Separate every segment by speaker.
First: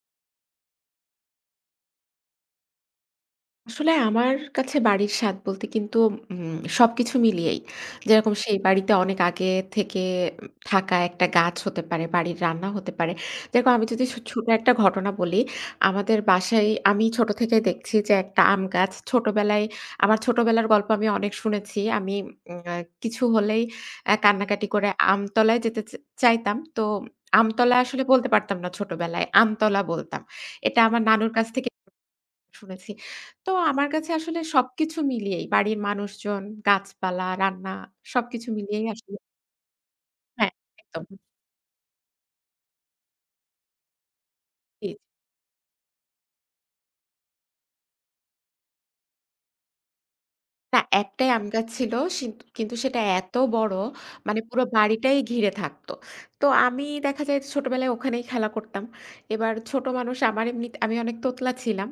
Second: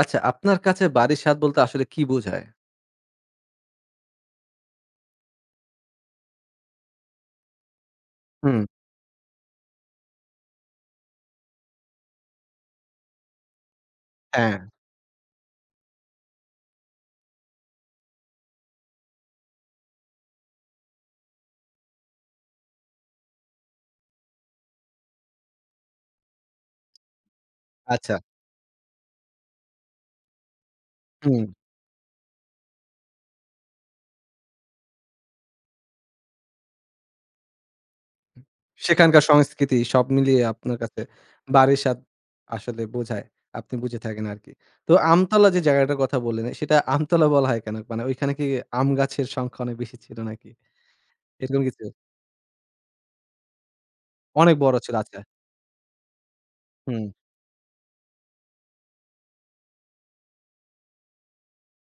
Speaker 1: আচ্ছা, আপনার কাছে বাড়ির স্বাদ বলতে আসলে কি বোঝায়?
Speaker 2: আসলে আমার কাছে বাড়ির স্বাদ বলতে কিন্তু সবকিছু মিলিয়েই। যেরকম সেই
Speaker 1: হুম,
Speaker 2: বাড়িতে অনেক আগে থেকে থাকা একটা গাছ হতে পারে, বাড়ির রান্না হতে পারে। যেরকম আমি যদি ছোট
Speaker 1: হ্যাঁ,
Speaker 2: একটা ঘটনা বলি, আমাদের বাসায় আমি ছোট থেকে দেখছি যে একটা আম গাছ ছোটবেলায় আমার ছোটবেলার গল্প আমি অনেক শুনেছি। আমি উম আ কিছু হলেই কান্নাকাটি করে আমতলায় যেতে চাইতাম। তো আমতলা আসলে
Speaker 1: আচ্ছা।
Speaker 2: বলতে পারতাম না ছোটবেলায়, আমতলা বলতাম। এটা আমার নানুর
Speaker 1: হুম।
Speaker 2: কাছ থেকে শুনেছি। তো আমার কাছে আসলে সবকিছু মিলিয়েই বাড়ির মানুষজন, গাছপালা, রান্না সবকিছু মিলিয়েই আসলে
Speaker 1: সেখানকার সংস্কৃতি সব মিলিয়ে
Speaker 2: হ্যাঁ,
Speaker 1: আপনার কাছে
Speaker 2: একদম।
Speaker 1: বাড়ির স্বাদ আসলে বোঝায়। আপনি বুঝে থাকেন আরকি।
Speaker 2: জি।
Speaker 1: তো আমতলা যে জায়গাটার কথা বললেন, সেটা আমতলা বলা হয় কেন? মানে ওইখানে কি আম গাছের সংখ্যা অনেক বেশি ছিল নাকি?
Speaker 2: না, একটাই আম
Speaker 1: এরকম
Speaker 2: গাছ
Speaker 1: কিছু?
Speaker 2: ছিল। কিন্তু সেটা এত বড় মানে
Speaker 1: অনেক
Speaker 2: পুরো
Speaker 1: বড় ছিল।
Speaker 2: বাড়িটাই
Speaker 1: আচ্ছা।
Speaker 2: ঘিরে থাকতো। তো আমি
Speaker 1: হুম,
Speaker 2: দেখা যায় ছোটবেলায় ওখানেই খেলা করতাম। এবার ছোট মানুষ আমার এমনি আমি অনেক তোতলা ছিলাম।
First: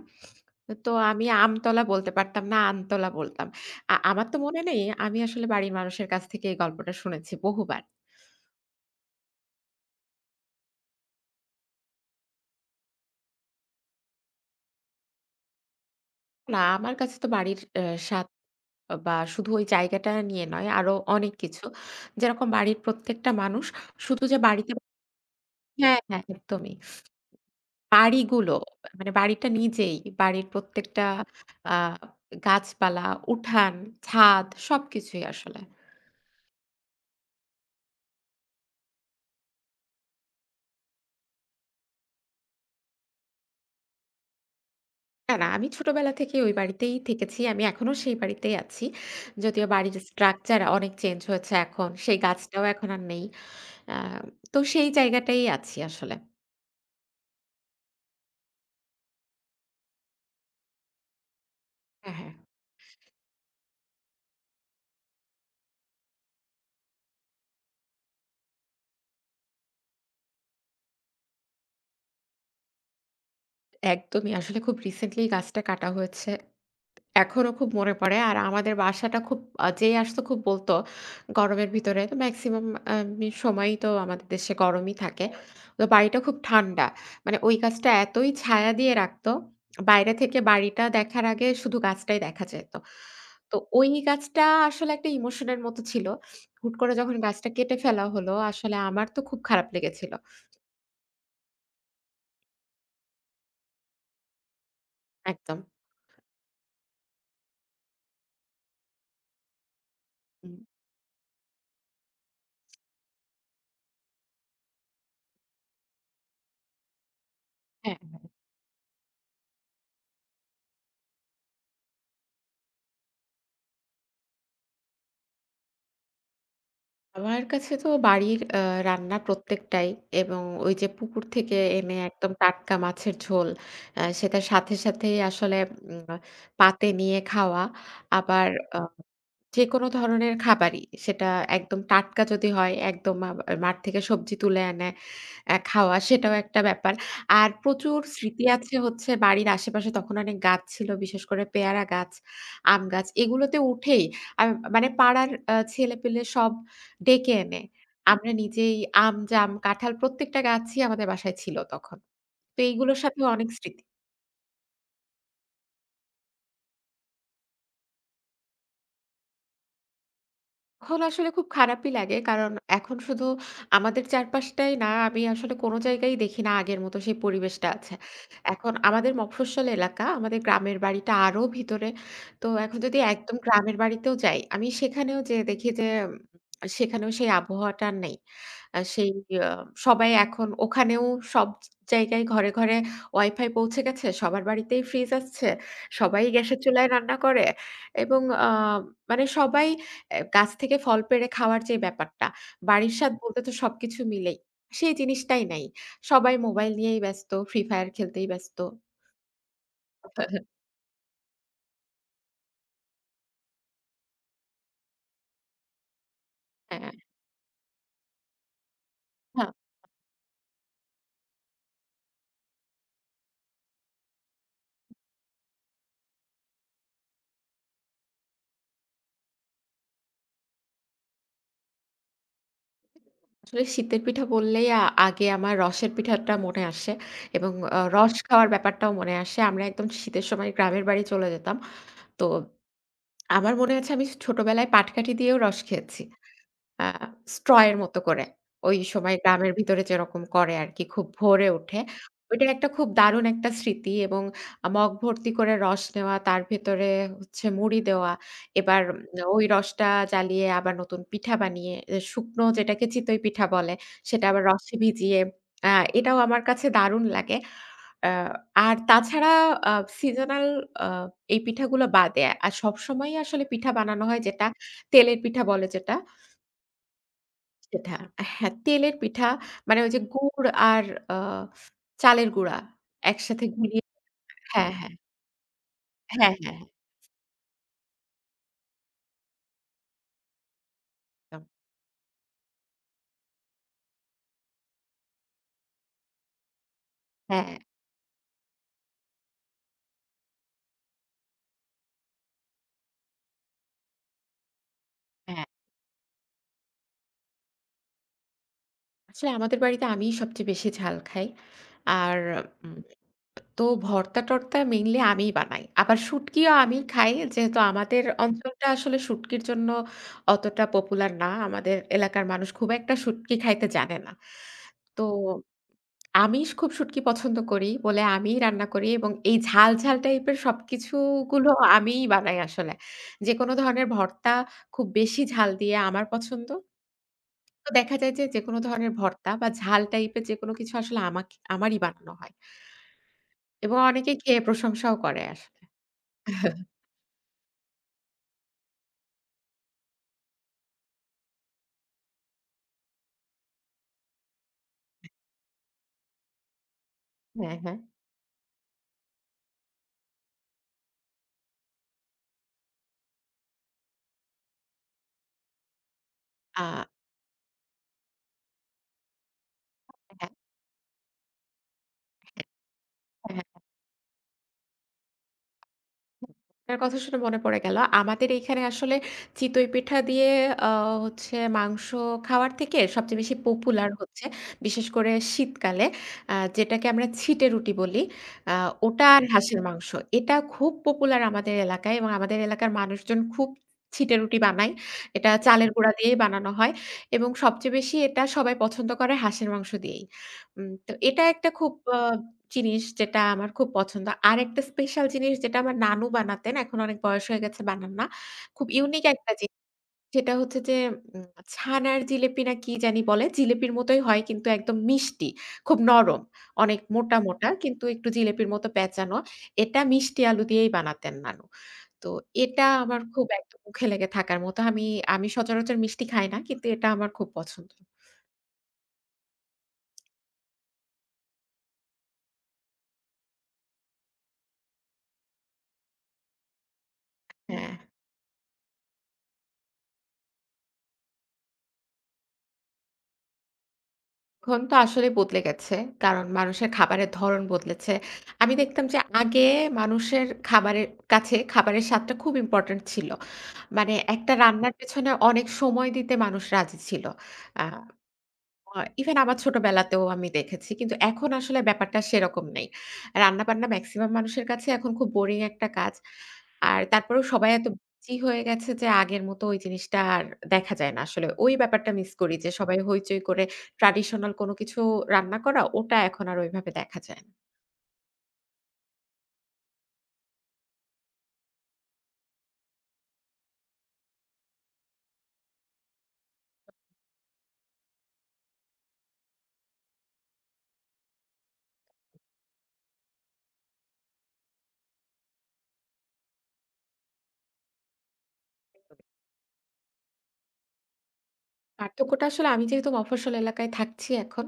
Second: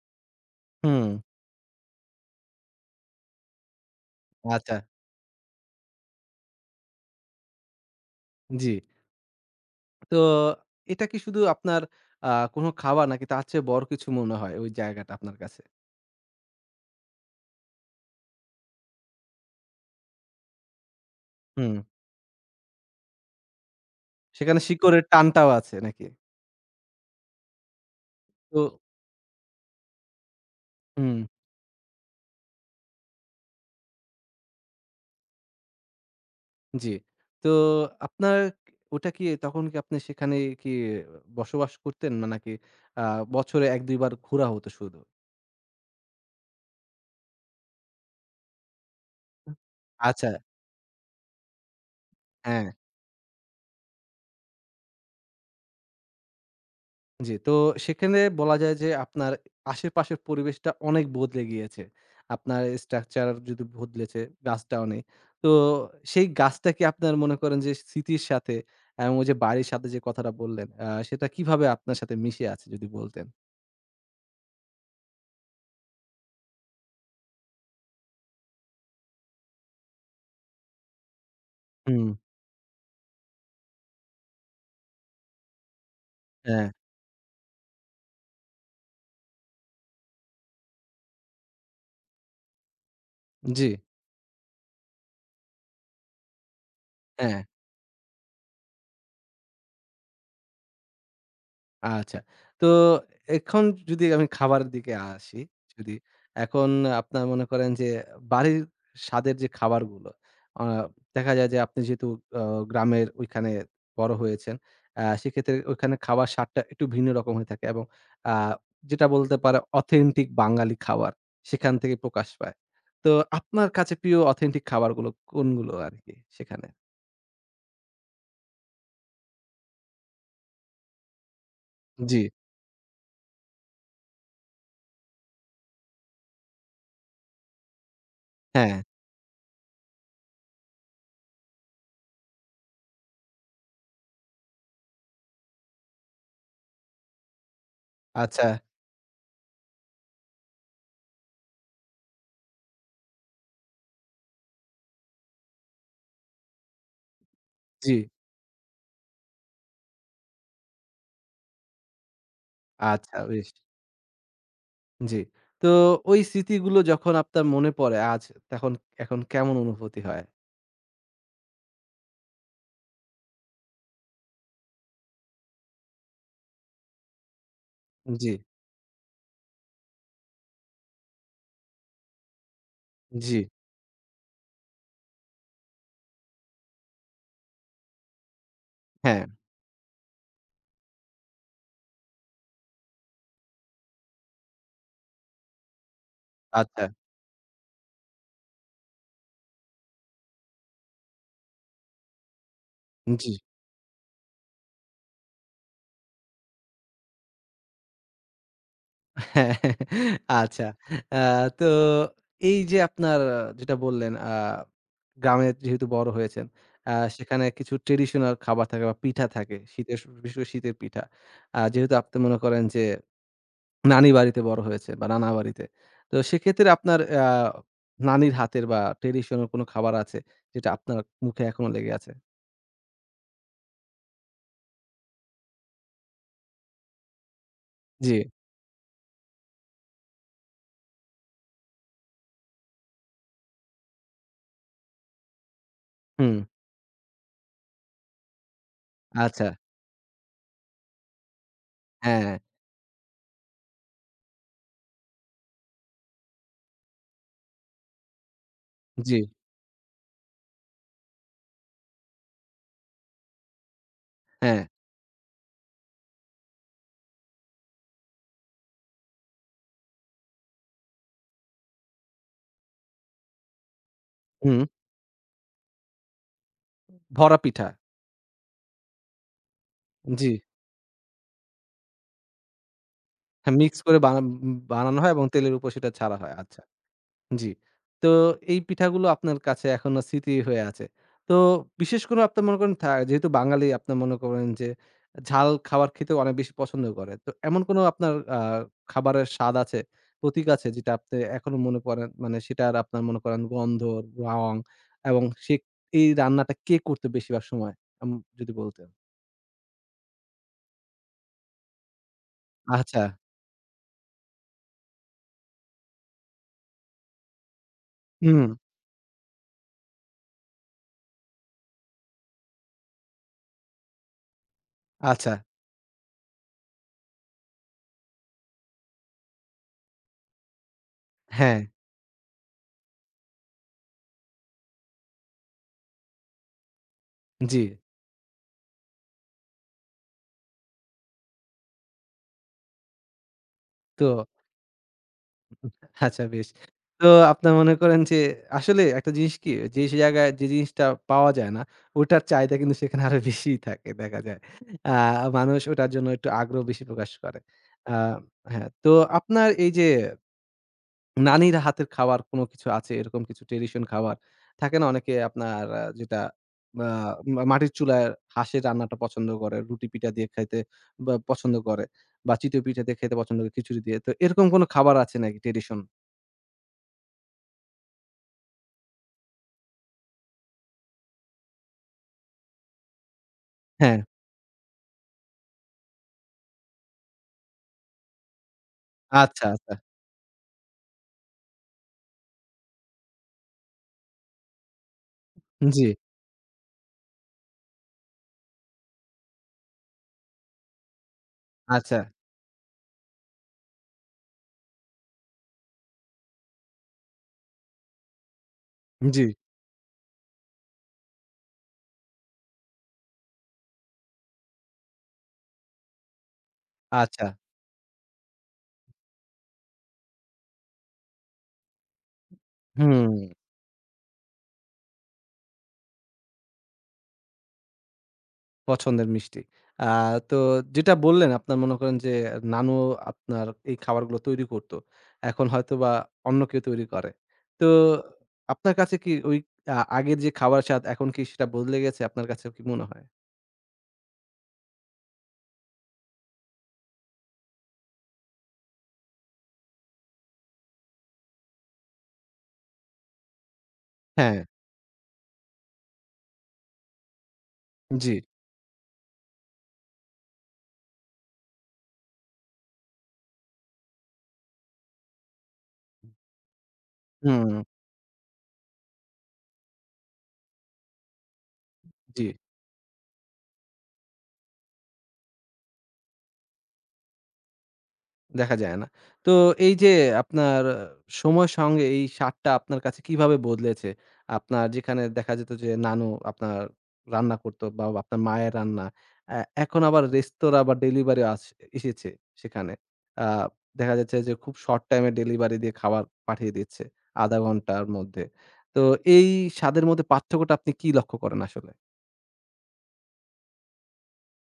Speaker 2: তো
Speaker 1: হুম।
Speaker 2: আমি আমতলা বলতে পারতাম না, আমতলা বলতাম। আমার তো মনে
Speaker 1: আচ্ছা,
Speaker 2: নেই আমি আসলে বাড়ির মানুষের কাছ থেকে এই গল্পটা শুনেছি বহুবার।
Speaker 1: জি। তো এটা কি শুধু আপনার আ কোনো খাবার নাকি তার চেয়ে বড় কিছু মনে হয় ওই জায়গাটা আপনার কাছে?
Speaker 2: না, আমার কাছে তো বাড়ির স্বাদ বা শুধু ওই জায়গাটা নিয়ে নয় আরো অনেক কিছু।
Speaker 1: হুম।
Speaker 2: যেরকম বাড়ির প্রত্যেকটা মানুষ শুধু যে
Speaker 1: সেখানে
Speaker 2: বাড়িতে
Speaker 1: শিকড়ের টানটাও আছে
Speaker 2: হ্যাঁ,
Speaker 1: নাকি?
Speaker 2: হ্যাঁ একদমই। বাড়িগুলো
Speaker 1: তো
Speaker 2: মানে বাড়িটা নিজেই বাড়ির প্রত্যেকটা
Speaker 1: হুম,
Speaker 2: আ গাছপালা, উঠান, ছাদ সবকিছুই আসলে।
Speaker 1: জি। তো আপনার ওটা কি তখন কি আপনি সেখানে কি বসবাস করতেন? না নাকি আ বছরে ১-২ বার ঘোরা হতো শুধু?
Speaker 2: না, না আমি ছোটবেলা থেকেই ওই বাড়িতেই থেকেছি। আমি এখনো সেই বাড়িতেই আছি। যদিও বাড়ির
Speaker 1: আচ্ছা,
Speaker 2: স্ট্রাকচার অনেক চেঞ্জ হয়েছে এখন। সেই গাছটাও
Speaker 1: হ্যাঁ,
Speaker 2: এখন আর নেই। আ তো সেই জায়গাটাই আছি আসলে।
Speaker 1: জি। তো সেখানে বলা যায় যে আপনার আশেপাশের পরিবেশটা অনেক বদলে গিয়েছে।
Speaker 2: হ্যাঁ, হ্যাঁ।
Speaker 1: আপনার স্ট্রাকচার যদি বদলেছে, গাছটাও নেই। তো সেই গাছটা কি আপনার মনে করেন যে স্মৃতির সাথে এবং ওই যে বাড়ির সাথে যে কথাটা বললেন, সেটা কিভাবে আপনার সাথে মিশে আছে যদি বলতেন?
Speaker 2: একদমই আসলে খুব রিসেন্টলি গাছটা কাটা হয়েছে। এখনো খুব মনে পড়ে। আর আমাদের বাসাটা খুব যেই আসতো খুব বলতো গরমের ভিতরে
Speaker 1: হুম,
Speaker 2: তো মেক্সিমাম আমি সময়ই তো আমাদের দেশে গরমই থাকে। তো বাড়িটা খুব
Speaker 1: হ্যাঁ,
Speaker 2: ঠান্ডা। মানে ওই গাছটা এতই ছায়া দিয়ে রাখতো, বাইরে থেকে বাড়িটা দেখার আগে শুধু গাছটাই দেখা যেত। তো
Speaker 1: জি,
Speaker 2: ওই গাছটা আসলে একটা ইমোশনের মতো ছিল। হুট করে যখন
Speaker 1: হ্যাঁ,
Speaker 2: গাছটা কেটে ফেলা হলো আসলে আমার তো খুব খারাপ লেগেছিল।
Speaker 1: আচ্ছা। তো এখন যদি আমি খাবারের দিকে আসি,
Speaker 2: একদম।
Speaker 1: যদি এখন আপনার মনে করেন যে বাড়ির স্বাদের যে খাবারগুলো,
Speaker 2: হুম।
Speaker 1: আ দেখা যায় যে আপনি যেহেতু আ গ্রামের ওইখানে বড় হয়েছেন, সেক্ষেত্রে ওইখানে খাবার স্বাদটা একটু ভিন্ন রকম হয়ে থাকে এবং
Speaker 2: হ্যাঁ।
Speaker 1: আ যেটা বলতে পারে অথেন্টিক বাঙালি খাবার সেখান থেকে প্রকাশ পায়। তো আপনার কাছে প্রিয় অথেন্টিক খাবারগুলো কোনগুলো আরকি সেখানে?
Speaker 2: আমার কাছে তো বাড়ির রান্না প্রত্যেকটাই এবং ওই যে পুকুর থেকে এনে
Speaker 1: জি,
Speaker 2: একদম টাটকা মাছের ঝোল সেটার সাথে, সাথেই আসলে উম পাতে নিয়ে খাওয়া। আবার
Speaker 1: হ্যাঁ,
Speaker 2: আ যেকোনো ধরনের খাবারই। সেটা একদম টাটকা যদি হয়, একদম মাঠ থেকে সবজি তুলে এনে খাওয়া সেটাও একটা ব্যাপার। আর প্রচুর স্মৃতি
Speaker 1: আচ্ছা,
Speaker 2: আছে হচ্ছে বাড়ির আশেপাশে তখন অনেক গাছ ছিল। বিশেষ করে পেয়ারা গাছ, আম গাছ এগুলোতে উঠেই আ মানে পাড়ার ছেলেপেলে সব ডেকে এনে
Speaker 1: জি।
Speaker 2: আমরা নিজেই আম, জাম, কাঁঠাল প্রত্যেকটা গাছই আমাদের বাসায় ছিল তখন। তো এইগুলোর
Speaker 1: আচ্ছা
Speaker 2: সাথেও
Speaker 1: বেশ।
Speaker 2: অনেক স্মৃতি।
Speaker 1: জি। তো ওই স্মৃতিগুলো যখন আপনার মনে পড়ে আজ তখন এখন কেমন অনুভূতি হয়?
Speaker 2: এখন আসলে খুব খারাপই লাগে। কারণ এখন শুধু আমাদের চারপাশটাই না, আমি আসলে কোনো জায়গায় দেখি না আগের মতো সেই পরিবেশটা আছে।
Speaker 1: জি,
Speaker 2: এখন আমাদের মফস্বল এলাকা, আমাদের গ্রামের বাড়িটা আরো ভিতরে। তো এখন যদি
Speaker 1: জি।
Speaker 2: একদম গ্রামের বাড়িতেও যাই, আমি সেখানেও যেয়ে দেখি যে, সেখানেও সেই আবহাওয়াটা আর নেই। সেই
Speaker 1: হ্যাঁ,
Speaker 2: আ সবাই এখন ওখানেও সব জায়গায় ঘরে, ঘরে ওয়াইফাই পৌঁছে গেছে। সবার বাড়িতেই ফ্রিজ আসছে। সবাই গ্যাসের
Speaker 1: আচ্ছা।
Speaker 2: চুলায় রান্না করে এবং মানে সবাই এ গাছ থেকে ফল পেড়ে খাওয়ার যে ব্যাপারটা, বাড়ির স্বাদ
Speaker 1: জি।
Speaker 2: বলতে তো সবকিছু মিলেই। সেই জিনিসটাই নাই। সবাই মোবাইল নিয়েই ব্যস্ত, ফ্রি ফায়ার খেলতেই ব্যস্ত।
Speaker 1: হ্যাঁ, আচ্ছা। আ তো এই যে আপনার যেটা বললেন গ্রামে যেহেতু বড় হয়েছেন, আ
Speaker 2: হ্যাঁ,
Speaker 1: সেখানে কিছু ট্র্যাডিশনাল খাবার থাকে বা পিঠা
Speaker 2: হ্যাঁ।
Speaker 1: থাকে। শীতের বিশেষ করে শীতের পিঠা। যেহেতু আপনি মনে করেন যে নানি বাড়িতে বড় হয়েছেন বা নানা বাড়িতে। তো সেক্ষেত্রে আপনার নানির হাতের বা ট্র্যাডিশনাল কোনো খাবার আছে যেটা আপনার মুখে এখনো লেগে আছে?
Speaker 2: আসলে শীতের পিঠা বললেই আগে আমার রসের পিঠাটা মনে আসে এবং
Speaker 1: জি,
Speaker 2: রস খাওয়ার ব্যাপারটাও মনে আসে। আমরা একদম শীতের সময় গ্রামের বাড়ি চলে যেতাম। তো আমার মনে আছে আমি ছোটবেলায় পাটকাঠি দিয়েও রস খেয়েছি।
Speaker 1: হুম,
Speaker 2: আ straw এর মতো করে। ওই সময়
Speaker 1: আচ্ছা।
Speaker 2: গ্রামের ভিতরে যেরকম করে আরকি খুব ভোরে উঠে।
Speaker 1: হ্যাঁ,
Speaker 2: ওইটার একটা খুব দারুণ একটা স্মৃতি এবং মগ ভর্তি করে রস নেওয়া, তার ভেতরে হচ্ছে মুড়ি দেওয়া। এবার
Speaker 1: জি,
Speaker 2: ওই রসটা জ্বালিয়ে আবার নতুন পিঠা বানিয়ে এ শুকনো যেটাকে চিতই পিঠা বলে, সেটা আবার
Speaker 1: হ্যাঁ,
Speaker 2: রসে ভিজিয়ে আ এটাও আমার কাছে দারুণ লাগে। আ আর তাছাড়া আ সিজনাল আ এই পিঠাগুলো বাদে আর সবসময়ই আসলে পিঠা বানানো হয় যেটা
Speaker 1: হুম।
Speaker 2: তেলের পিঠা বলে যেটা,
Speaker 1: ভরা পিঠা।
Speaker 2: সেটা। হ্যাঁ, তেলের পিঠা মানে ওই যে
Speaker 1: জি,
Speaker 2: গুড় আর আ চালের গুঁড়া একসাথে
Speaker 1: হ্যাঁ, মিক্স
Speaker 2: গুলিয়ে
Speaker 1: করে
Speaker 2: হ্যাঁ, হ্যাঁ।
Speaker 1: বানানো হয় এবং তেলের উপর সেটা ছাড়া
Speaker 2: হ্যাঁ,
Speaker 1: হয়।
Speaker 2: হ্যাঁ,
Speaker 1: আচ্ছা।
Speaker 2: হ্যাঁ
Speaker 1: জি। তো এই পিঠাগুলো আপনার কাছে এখনো স্মৃতি হয়ে আছে। তো
Speaker 2: একদম।
Speaker 1: বিশেষ করে আপনার মনে করেন যেহেতু বাঙালি আপনার মনে করেন যে ঝাল খাবার খেতে অনেক বেশি পছন্দ করে। তো
Speaker 2: হ্যাঁ, হ্যাঁ।
Speaker 1: এমন কোনো আপনার খাবারের স্বাদ আছে, প্রতীক আছে যেটা আপনি এখনো মনে পড়েন মানে সেটার আপনার মনে করেন গন্ধ, রং এবং এই রান্নাটা কে করতো বেশিরভাগ সময়? আম যদি বলতেন।
Speaker 2: আসলে আমাদের বাড়িতে আমিই সবচেয়ে বেশি ঝাল খাই। আর উম
Speaker 1: আচ্ছা।
Speaker 2: তো ভর্তা-টর্তা মেইনলি আমিই বানাই। আবার শুটকিও আমিই খাই। যেহেতু আমাদের
Speaker 1: হুম,
Speaker 2: অঞ্চলটা আসলে শুটকির জন্য অতটা পপুলার না। আমাদের এলাকার মানুষ খুব একটা শুটকি খাইতে জানে না। তো
Speaker 1: আচ্ছা।
Speaker 2: আমি খুব শুটকি পছন্দ করি বলে আমিই রান্না করি এবং এই ঝাল, ঝাল টাইপের সবকিছু গুলো
Speaker 1: হ্যাঁ,
Speaker 2: আমিই বানাই আসলে। যেকোনো ধরনের ভর্তা খুব বেশি ঝাল দিয়ে আমার পছন্দ।
Speaker 1: জি।
Speaker 2: তো দেখা যায় যে যেকোনো ধরনের ভর্তা বা ঝাল টাইপের যেকোনো কিছু আসলে আমাকে আমারই বানানো হয়। এবং
Speaker 1: তো
Speaker 2: অনেকে খেয়ে প্রশংসাও করে আসলে।
Speaker 1: আচ্ছা বেশ। তো আপনার মনে করেন যে আসলে একটা জিনিস কি যে জায়গায় যে জিনিসটা পাওয়া যায় না ওটার চাহিদা কিন্তু সেখানে আরো বেশিই থাকে দেখা যায়। আ মানুষ ওটার জন্য একটু আগ্রহ বেশি প্রকাশ করে।
Speaker 2: হ্যাঁ, হ্যাঁ।
Speaker 1: আ হ্যাঁ, তো আপনার এই যে নানির হাতের খাবার কোনো কিছু আছে এরকম কিছু ট্র্যাডিশন খাবার থাকে না অনেকে আপনার যেটা
Speaker 2: আ
Speaker 1: আ মাটির চুলায় হাঁসের রান্নাটা পছন্দ করে, রুটি পিঠা দিয়ে
Speaker 2: হ্যাঁ,
Speaker 1: খাইতে বা পছন্দ করে বা চিতই পিঠা দিয়ে খেতে পছন্দ করে
Speaker 2: হ্যাঁ।
Speaker 1: খিচুড়ি দিয়ে। তো এরকম কোনো খাবার আছে নাকি ট্র্যাডিশন?
Speaker 2: আপনার কথা শুনে মনে পড়ে গেল। আমাদের এইখানে আসলে চিতই পিঠা দিয়ে আ হচ্ছে মাংস খাওয়ার থেকে সবচেয়ে বেশি পপুলার
Speaker 1: হ্যাঁ,
Speaker 2: হচ্ছে বিশেষ করে শীতকালে যেটাকে আমরা ছিটে রুটি বলি। আ ওটা আর
Speaker 1: আচ্ছা,
Speaker 2: হাঁসের
Speaker 1: আচ্ছা।
Speaker 2: মাংস। এটা খুব পপুলার আমাদের এলাকায় এবং আমাদের এলাকার মানুষজন খুব ছিটে রুটি বানায়। এটা চালের
Speaker 1: জি,
Speaker 2: গুঁড়া দিয়েই বানানো হয় এবং সবচেয়ে বেশি এটা সবাই পছন্দ করে হাঁসের মাংস দিয়েই। তো এটা একটা খুব
Speaker 1: আচ্ছা,
Speaker 2: আ জিনিস যেটা আমার খুব পছন্দ। আরেকটা স্পেশাল জিনিস যেটা আমার নানু বানাতেন। এখন অনেক বয়স হয়ে গেছে বানান না। খুব ইউনিক
Speaker 1: জি,
Speaker 2: একটা জিনিস। সেটা হচ্ছে যে উম ছানার জিলিপি না কি জানি বলে। জিলিপির মতোই হয় কিন্তু একদম মিষ্টি। খুব নরম। অনেক মোটা,
Speaker 1: আচ্ছা।
Speaker 2: মোটা কিন্তু একটু জিলিপির মতো প্যাঁচানো। এটা মিষ্টি আলু দিয়েই বানাতেন নানু। তো এটা আমার
Speaker 1: হুম,
Speaker 2: খুব একদম মুখে লেগে থাকার মতো। আমি আমি সচরাচর মিষ্টি খাই না। কিন্তু এটা আমার খুব পছন্দ।
Speaker 1: পছন্দের মিষ্টি। আ তো যেটা বললেন আপনার মনে করেন যে নানু আপনার এই খাবারগুলো তৈরি করত। এখন হয়তোবা অন্য কেউ তৈরি করে। তো
Speaker 2: হ্যাঁ।
Speaker 1: আপনার কাছে কি ওই আগের যে খাবার স্বাদ এখন কি সেটা বদলে গেছে আপনার কাছে কি মনে হয়?
Speaker 2: এখন তো আসলে বদলে গেছে। কারণ মানুষের খাবারের ধরন বদলেছে। আমি দেখতাম যে আগে মানুষের খাবারের কাছে খাবারের স্বাদটা খুব ইম্পোর্টেন্ট ছিল। মানে একটা
Speaker 1: হ্যাঁ,
Speaker 2: রান্নার পেছনে অনেক সময় দিতে মানুষ রাজি ছিল। আ
Speaker 1: জি,
Speaker 2: আ ইভেন আমার ছোটবেলাতেও আমি দেখেছি। কিন্তু এখন আসলে ব্যাপারটা সেরকম নেই। রান্নাবান্না মেক্সিমাম মানুষের কাছে এখন খুব বোরিং একটা কাজ। আর তারপরেও
Speaker 1: হুম,
Speaker 2: সবাই এত বিজি হয়ে গেছে যে আগের মতো ওই জিনিসটা আর দেখা যায় না আসলে। ওই ব্যাপারটা মিস
Speaker 1: জি।
Speaker 2: করি যে সবাই হইচই করে ট্র্যাডিশনাল কোনো কিছু রান্না করা, ওটা এখন আর ওইভাবে দেখা যায়
Speaker 1: দেখা যায় না। তো এই যে আপনার সময়ের সঙ্গে এই স্বাদটা আপনার কাছে কিভাবে বদলেছে? আপনার যেখানে দেখা যেত যে নানু আপনার রান্না করতো বা আপনার মায়ের রান্না। অ্যা এখন আবার রেস্তোরাঁ বা ডেলিভারি এসেছে সেখানে। আ দেখা যাচ্ছে যে খুব শর্ট টাইমে ডেলিভারি দিয়ে খাবার পাঠিয়ে দিচ্ছে, ০.৫ ঘন্টার মধ্যে। তো
Speaker 2: না।
Speaker 1: এই স্বাদের মধ্যে পার্থক্যটা আপনি কি লক্ষ্য করেন আসলে?
Speaker 2: পার্থক্যটা আসলে আমি যেহেতু মফস্বল এলাকায় থাকছি এখন,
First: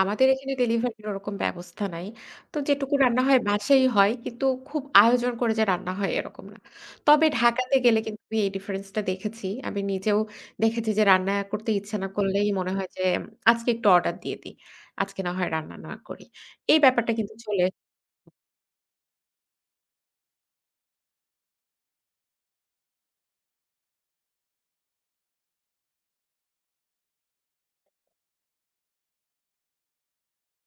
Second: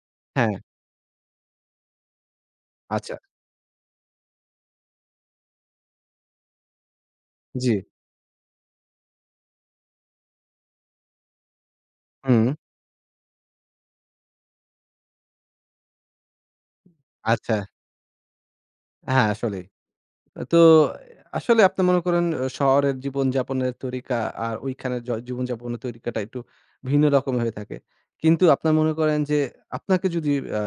Speaker 2: আমাদের এখানে
Speaker 1: হ্যাঁ,
Speaker 2: ডেলিভারির ওরকম ব্যবস্থা নাই। তো যেটুকু
Speaker 1: আচ্ছা।
Speaker 2: রান্না হয় বাসায়ই হয়। কিন্তু খুব আয়োজন করে যে রান্না হয় এরকম না। তবে
Speaker 1: জি।
Speaker 2: ঢাকাতে গেলে কিন্তু আমি এই ডিফারেন্স টা দেখেছি। আমি নিজেও দেখেছি যে রান্না করতে ইচ্ছে না
Speaker 1: হুম।
Speaker 2: করলেই মনে হয় যে আজকে একটু অর্ডার দিয়ে দিই। আজকে না হয় রান্না না করি। এই ব্যাপারটা কিন্তু
Speaker 1: আচ্ছা।
Speaker 2: চলে
Speaker 1: হ্যাঁ, আসলেই। তো আসলে আপনি মনে করেন আহ, শহরের জীবনযাপনের তরিকা আর ওইখানের জীবনযাপনের তরিকাটা একটু ভিন্ন রকমের হয়ে থাকে। কিন্তু আপনার মনে করেন যে আপনাকে যদি আ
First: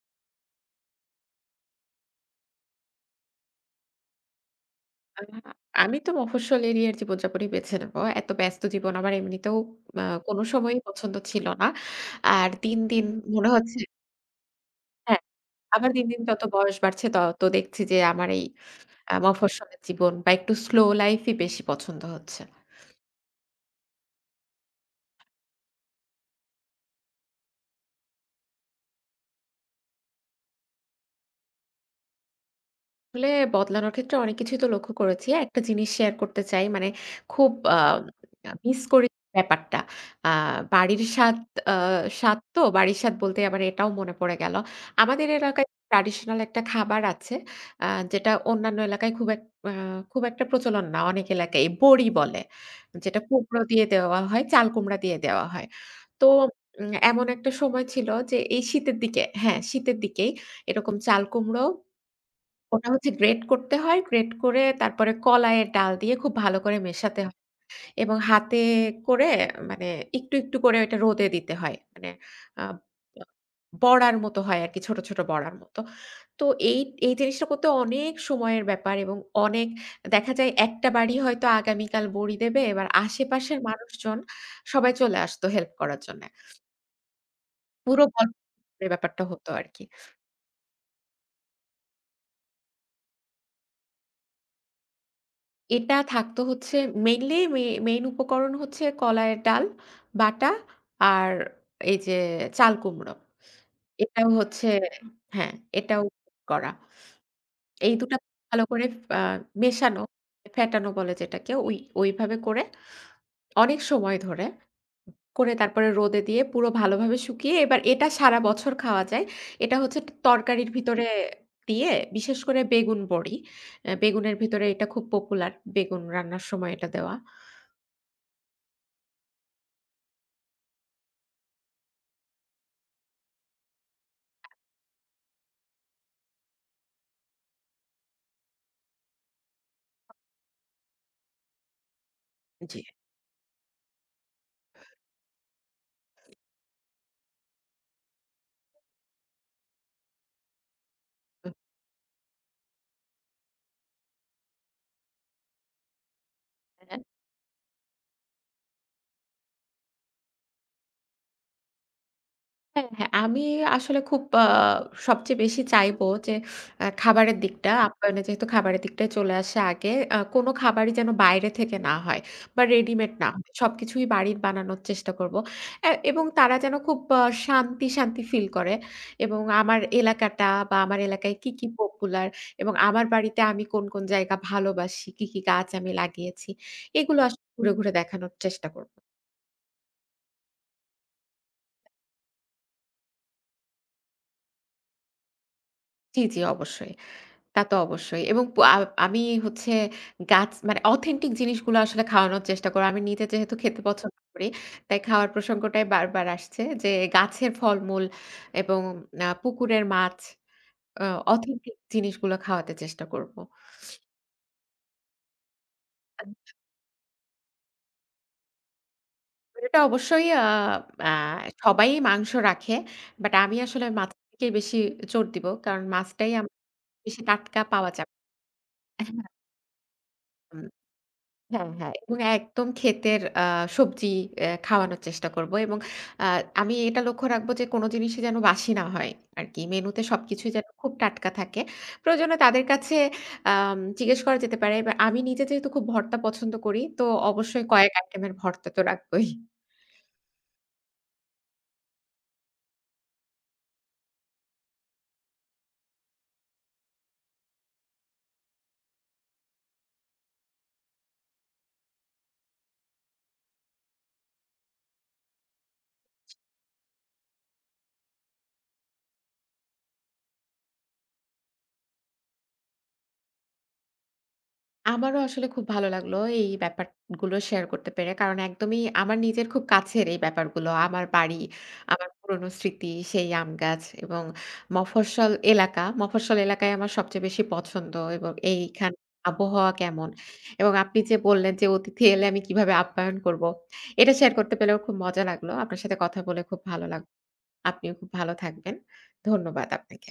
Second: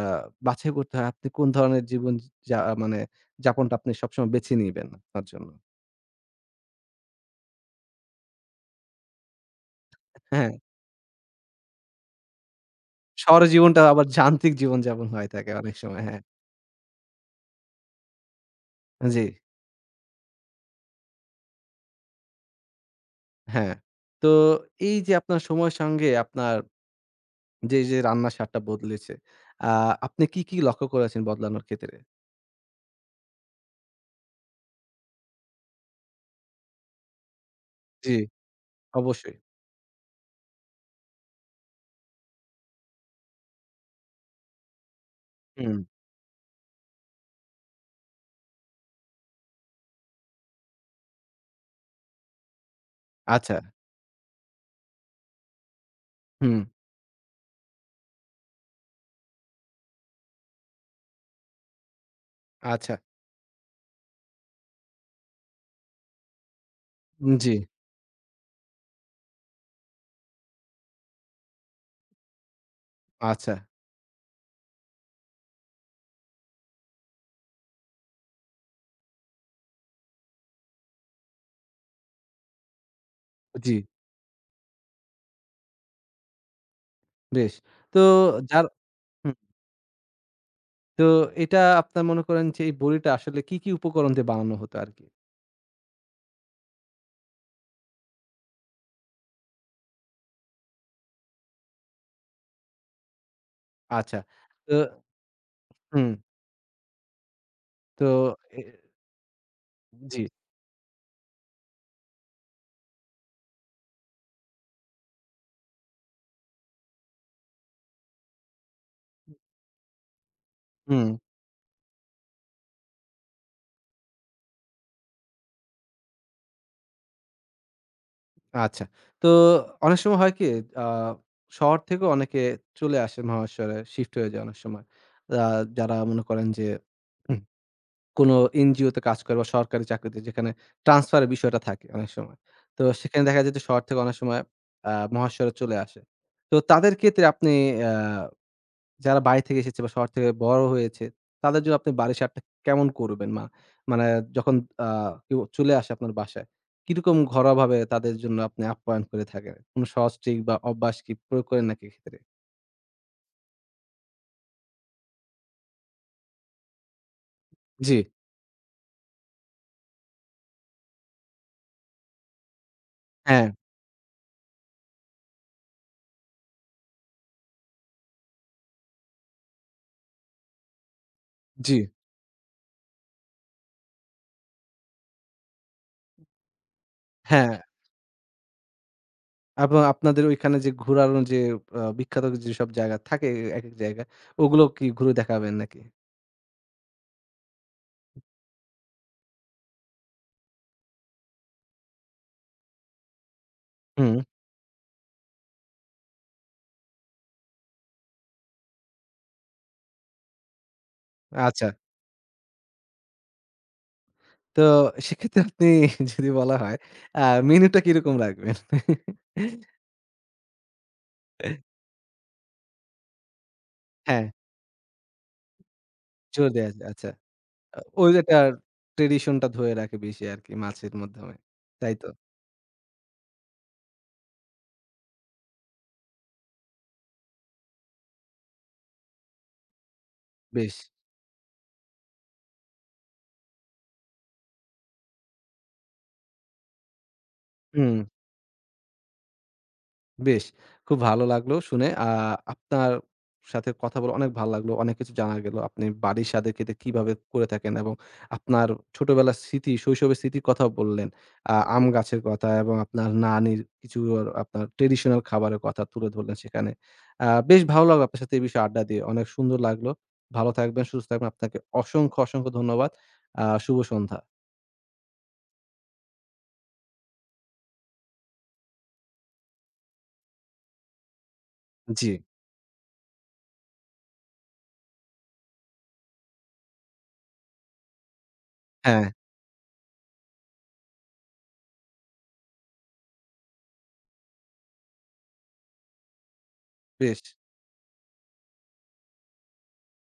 Speaker 1: বাছাই করতে হয় আপনি কোন ধরনের জীবন যা মানে যাপনটা আপনি সবসময় বেছে নিবেন
Speaker 2: আ
Speaker 1: আপনার জন্য।
Speaker 2: আমি তো মফস্বল এরিয়ার জীবনযাপনই বেছে নেব। এত ব্যস্ত জীবন আমার এমনিতেও কোনো
Speaker 1: হ্যাঁ,
Speaker 2: সময়ই পছন্দ ছিল না। আর দিন, দিন
Speaker 1: শহরের
Speaker 2: মনে হচ্ছে
Speaker 1: জীবনটা আবার যান্ত্রিক জীবনযাপন
Speaker 2: হ্যাঁ,
Speaker 1: হয়ে থাকে অনেক
Speaker 2: আবার
Speaker 1: সময়।
Speaker 2: দিন,
Speaker 1: হ্যাঁ,
Speaker 2: দিন যত বয়স বাড়ছে তত দেখছি যে আমার এই
Speaker 1: জি,
Speaker 2: মফস্বলের জীবন বা একটু স্লো লাইফই বেশি পছন্দ হচ্ছে।
Speaker 1: হ্যাঁ। তো এই যে আপনার সময়ের সঙ্গে আপনার যে রান্নার স্বাদটা বদলেছে আ আপনি কি, কি লক্ষ্য করেছেন বদলানোর ক্ষেত্রে?
Speaker 2: আসলে বদলানোর ক্ষেত্রে অনেক কিছুই তো লক্ষ্য করেছি। একটা জিনিস শেয়ার করতে চাই মানে খুব
Speaker 1: জি,
Speaker 2: মিস করি
Speaker 1: অবশ্যই।
Speaker 2: ব্যাপারটা। আ বাড়ির স্বাদ আ স্বাদ তো বাড়ির স্বাদ বলতে আবার এটাও মনে পড়ে গেল। আমাদের এলাকায়
Speaker 1: হুম,
Speaker 2: ট্র্যাডিশনাল একটা খাবার আছে আ যেটা অন্যান্য এলাকায় খুব এক আ খুব একটা প্রচলন না অনেক এলাকায় বড়ি বলে। যেটা
Speaker 1: আচ্ছা।
Speaker 2: কুমড়ো দিয়ে দেওয়া হয়, চাল কুমড়া দিয়ে দেওয়া হয়। তো
Speaker 1: হুম,
Speaker 2: এমন একটা সময় ছিল যে এই শীতের দিকে হ্যাঁ, শীতের দিকেই এরকম চাল কুমড়ো ওটা
Speaker 1: আচ্ছা।
Speaker 2: হচ্ছে গ্রেট করতে হয়। গ্রেট করে তারপরে কলাইয়ের ডাল দিয়ে খুব ভালো করে মেশাতে
Speaker 1: উম
Speaker 2: হয়
Speaker 1: জি,
Speaker 2: এবং হাতে করে মানে একটু, একটু করে ওইটা রোদে দিতে হয়। মানে আ
Speaker 1: আচ্ছা।
Speaker 2: বড়ার মতো হয় আরকি ছোট, ছোট বড়ার মতো। তো এই, এই জিনিসটা করতে অনেক সময়ের ব্যাপার এবং অনেক দেখা যায় একটা বাড়ি হয়তো আগামীকাল বড়ি দেবে। এবার আশেপাশের
Speaker 1: জি,
Speaker 2: মানুষজন সবাই চলে আসতো হেল্প করার জন্যে।
Speaker 1: বেশ। তো
Speaker 2: পুরো গল্প
Speaker 1: যার
Speaker 2: করে ব্যাপারটা
Speaker 1: হুম,
Speaker 2: হতো আরকি।
Speaker 1: তো এটা আপনার মনে করেন যে এই বড়িটা আসলে কি, কি উপকরণ দিয়ে বানানো হতো আরকি?
Speaker 2: এটা থাকতো হচ্ছে মেইনলি মে মেইন উপকরণ হচ্ছে কলাইয়ের ডাল বাটা আর এই যে চাল কুমড়ো।
Speaker 1: আচ্ছা।
Speaker 2: এটাও হচ্ছে
Speaker 1: তো
Speaker 2: হ্যাঁ, এটাও
Speaker 1: হুম,
Speaker 2: করা। এই
Speaker 1: তো
Speaker 2: ২ টা
Speaker 1: এ
Speaker 2: ভালো করে আ মেশানো,
Speaker 1: জি।
Speaker 2: ফেটানো বলে যেটাকে ওই ওইভাবে করে অনেক সময় ধরে করে তারপরে রোদে দিয়ে পুরো ভালোভাবে শুকিয়ে এবার এটা সারা বছর খাওয়া যায়। এটা হচ্ছে তরকারির ভিতরে
Speaker 1: হুম,
Speaker 2: দিয়ে বিশেষ করে বেগুন বড়ি। বেগুনের ভিতরে এটা খুব পপুলার। বেগুন রান্নার সময় এটা দেওয়া।
Speaker 1: আচ্ছা। তো অনেক সময় হয় কি আ শহর থেকেও অনেকে চলে আসে মহাশহরে শিফট হয়ে যায় অনেক সময়। আ যারা মনে করেন যে কোনো এনজিওতে কাজ করে বা সরকারি চাকরিতে যেখানে ট্রান্সফারের বিষয়টা থাকে অনেক সময়।
Speaker 2: জি।
Speaker 1: তো সেখানে দেখা যায় যে শহর থেকে অনেক সময় মহাশহরে চলে আসে। তো তাদের ক্ষেত্রে আপনি আ যারা বাড়ি থেকে এসেছে বা শহর থেকে বড় হয়েছে,
Speaker 2: হ্যাঁ,
Speaker 1: তাদের জন্য আপনি বাড়ির স্বাদটা কেমন করবেন? মানে যখন আ কেউ চলে আসে আপনার বাসায়, কিরকম ঘরোয়াভাবে তাদের জন্য আপনি আপ্যায়ন করে থাকেন? কোনো সহজ ট্রিক বা অভ্যাস কি প্রয়োগ করেন নাকি এক্ষেত্রে?
Speaker 2: হ্যাঁ। আমি আসলে খুব সবচেয়ে বেশি চাইবো যে খাবারের দিকটা
Speaker 1: জি,
Speaker 2: আপ্যায়নে যেহেতু খাবারের দিকটাই চলে আসে আগে। কোনো খাবারই যেন বাইরে থেকে না হয় বা রেডিমেড না
Speaker 1: হ্যাঁ।
Speaker 2: হয়। সবকিছুই বাড়ির বানানোর চেষ্টা করব। এবং তারা যেন খুব শান্তি, শান্তি ফিল করে এবং আমার এলাকাটা বা আমার এলাকায় কি, কি
Speaker 1: জি।
Speaker 2: পপুলার এবং আমার বাড়িতে আমি কোন, কোন জায়গা ভালোবাসি, কি, কি গাছ আমি লাগিয়েছি এগুলো আসলে
Speaker 1: হ্যাঁ।
Speaker 2: ঘুরে, ঘুরে দেখানোর চেষ্টা করব।
Speaker 1: এবং আপনাদের ঐখানে যে ঘুরানো যে বিখ্যাত যেসব জায়গা থাকে একেক জায়গা, ওগুলো কি ঘুরে দেখাবেন নাকি?
Speaker 2: জি, জি অবশ্যই। তা তো অবশ্যই। এবং প আ আমি হচ্ছে গাছ মানে অথেন্টিক জিনিসগুলো আসলে খাওয়ানোর চেষ্টা করি। আমি নিজে যেহেতু খেতে
Speaker 1: হুম,
Speaker 2: পছন্দ করি, তাই খাওয়ার প্রসঙ্গটাই বারবার আসছে যে গাছের ফলমূল এবং পুকুরের মাছ আ
Speaker 1: আচ্ছা।
Speaker 2: অথেন্টিক জিনিসগুলো খাওয়াতে চেষ্টা করব।
Speaker 1: তো সেক্ষেত্রে আপনি
Speaker 2: আ
Speaker 1: যদি বলা হয় আ মেনুটা কিরকম রাখবেন?
Speaker 2: এটা অবশ্যই আ আ সবাই মাংস রাখে। বাট আমি আসলে মাছের
Speaker 1: হ্যাঁ,
Speaker 2: দিকে বেশি জোর দিব। কারণ মাছটাই
Speaker 1: জোর
Speaker 2: আমার
Speaker 1: দেয়া যায়। আচ্ছা।
Speaker 2: বেশি টাটকা পাওয়া
Speaker 1: ওই
Speaker 2: যাবে।
Speaker 1: যে একটা ট্র্যাডিশনটা ধরে রাখে বেশি আরকি মাছের মাধ্যমে।
Speaker 2: হ্যাঁ,
Speaker 1: তাই
Speaker 2: হ্যাঁ
Speaker 1: তো?
Speaker 2: এবং একদম ক্ষেতের সবজি খাওয়ানোর চেষ্টা করব এবং আ আমি এটা লক্ষ্য রাখবো যে কোনো জিনিসই যেন বাসি না হয় আরকি। মেনুতে সবকিছুই যেন
Speaker 1: বেশ।
Speaker 2: খুব টাটকা থাকে। প্রয়োজনে তাদের কাছে জিজ্ঞেস করা যেতে পারে। এবার আমি নিজে যেহেতু খুব ভর্তা পছন্দ করি, তো অবশ্যই কয়েক
Speaker 1: হুম।
Speaker 2: আইটেমের ভর্তা তো রাখবোই।
Speaker 1: বেশ! খুব ভালো লাগলো শুনে। আপনার সাথে কথা বলে অনেক ভাল লাগলো। অনেক কিছু জানা গেল। আপনি বাড়ির স্বাদের খেতে কিভাবে করে থাকেন এবং আপনার ছোটবেলার স্মৃতি, শৈশবের স্মৃতির কথাও বললেন। আম গাছের কথা এবং আপনার নানির কিছু আর আপনার ট্র্যাডিশনাল খাবারের কথা তুলে ধরলেন সেখানে। বেশ ভালো লাগলো আপনার সাথে এই বিষয়ে আড্ডা দিয়ে। অনেক সুন্দর লাগলো। ভালো থাকবেন, সুস্থ থাকবেন। আপনাকে অসংখ্য, অসংখ্য ধন্যবাদ। শুভ সন্ধ্যা।
Speaker 2: আমারও আসলে খুব ভালো লাগলো এই ব্যাপারগুলো শেয়ার করতে পেরে। কারণ একদমই আমার নিজের খুব কাছের এই ব্যাপারগুলো। আমার বাড়ি,
Speaker 1: জি।
Speaker 2: আমার পুরনো স্মৃতি, সেই আম গাছ এবং মফস্বল এলাকা। মফস্বল এলাকাই আমার সবচেয়ে বেশি পছন্দ এবং এইখান
Speaker 1: হ্যাঁ,
Speaker 2: আবহাওয়া কেমন এবং আপনি যে বললেন যে অতিথি এলে আমি কিভাবে আপ্যায়ন করব। এটা শেয়ার করতে পেলেও খুব মজা লাগলো। আপনার সাথে কথা বলে খুব ভালো লাগলো।
Speaker 1: বেশ।
Speaker 2: আপনিও খুব ভালো থাকবেন। ধন্যবাদ আপনাকে।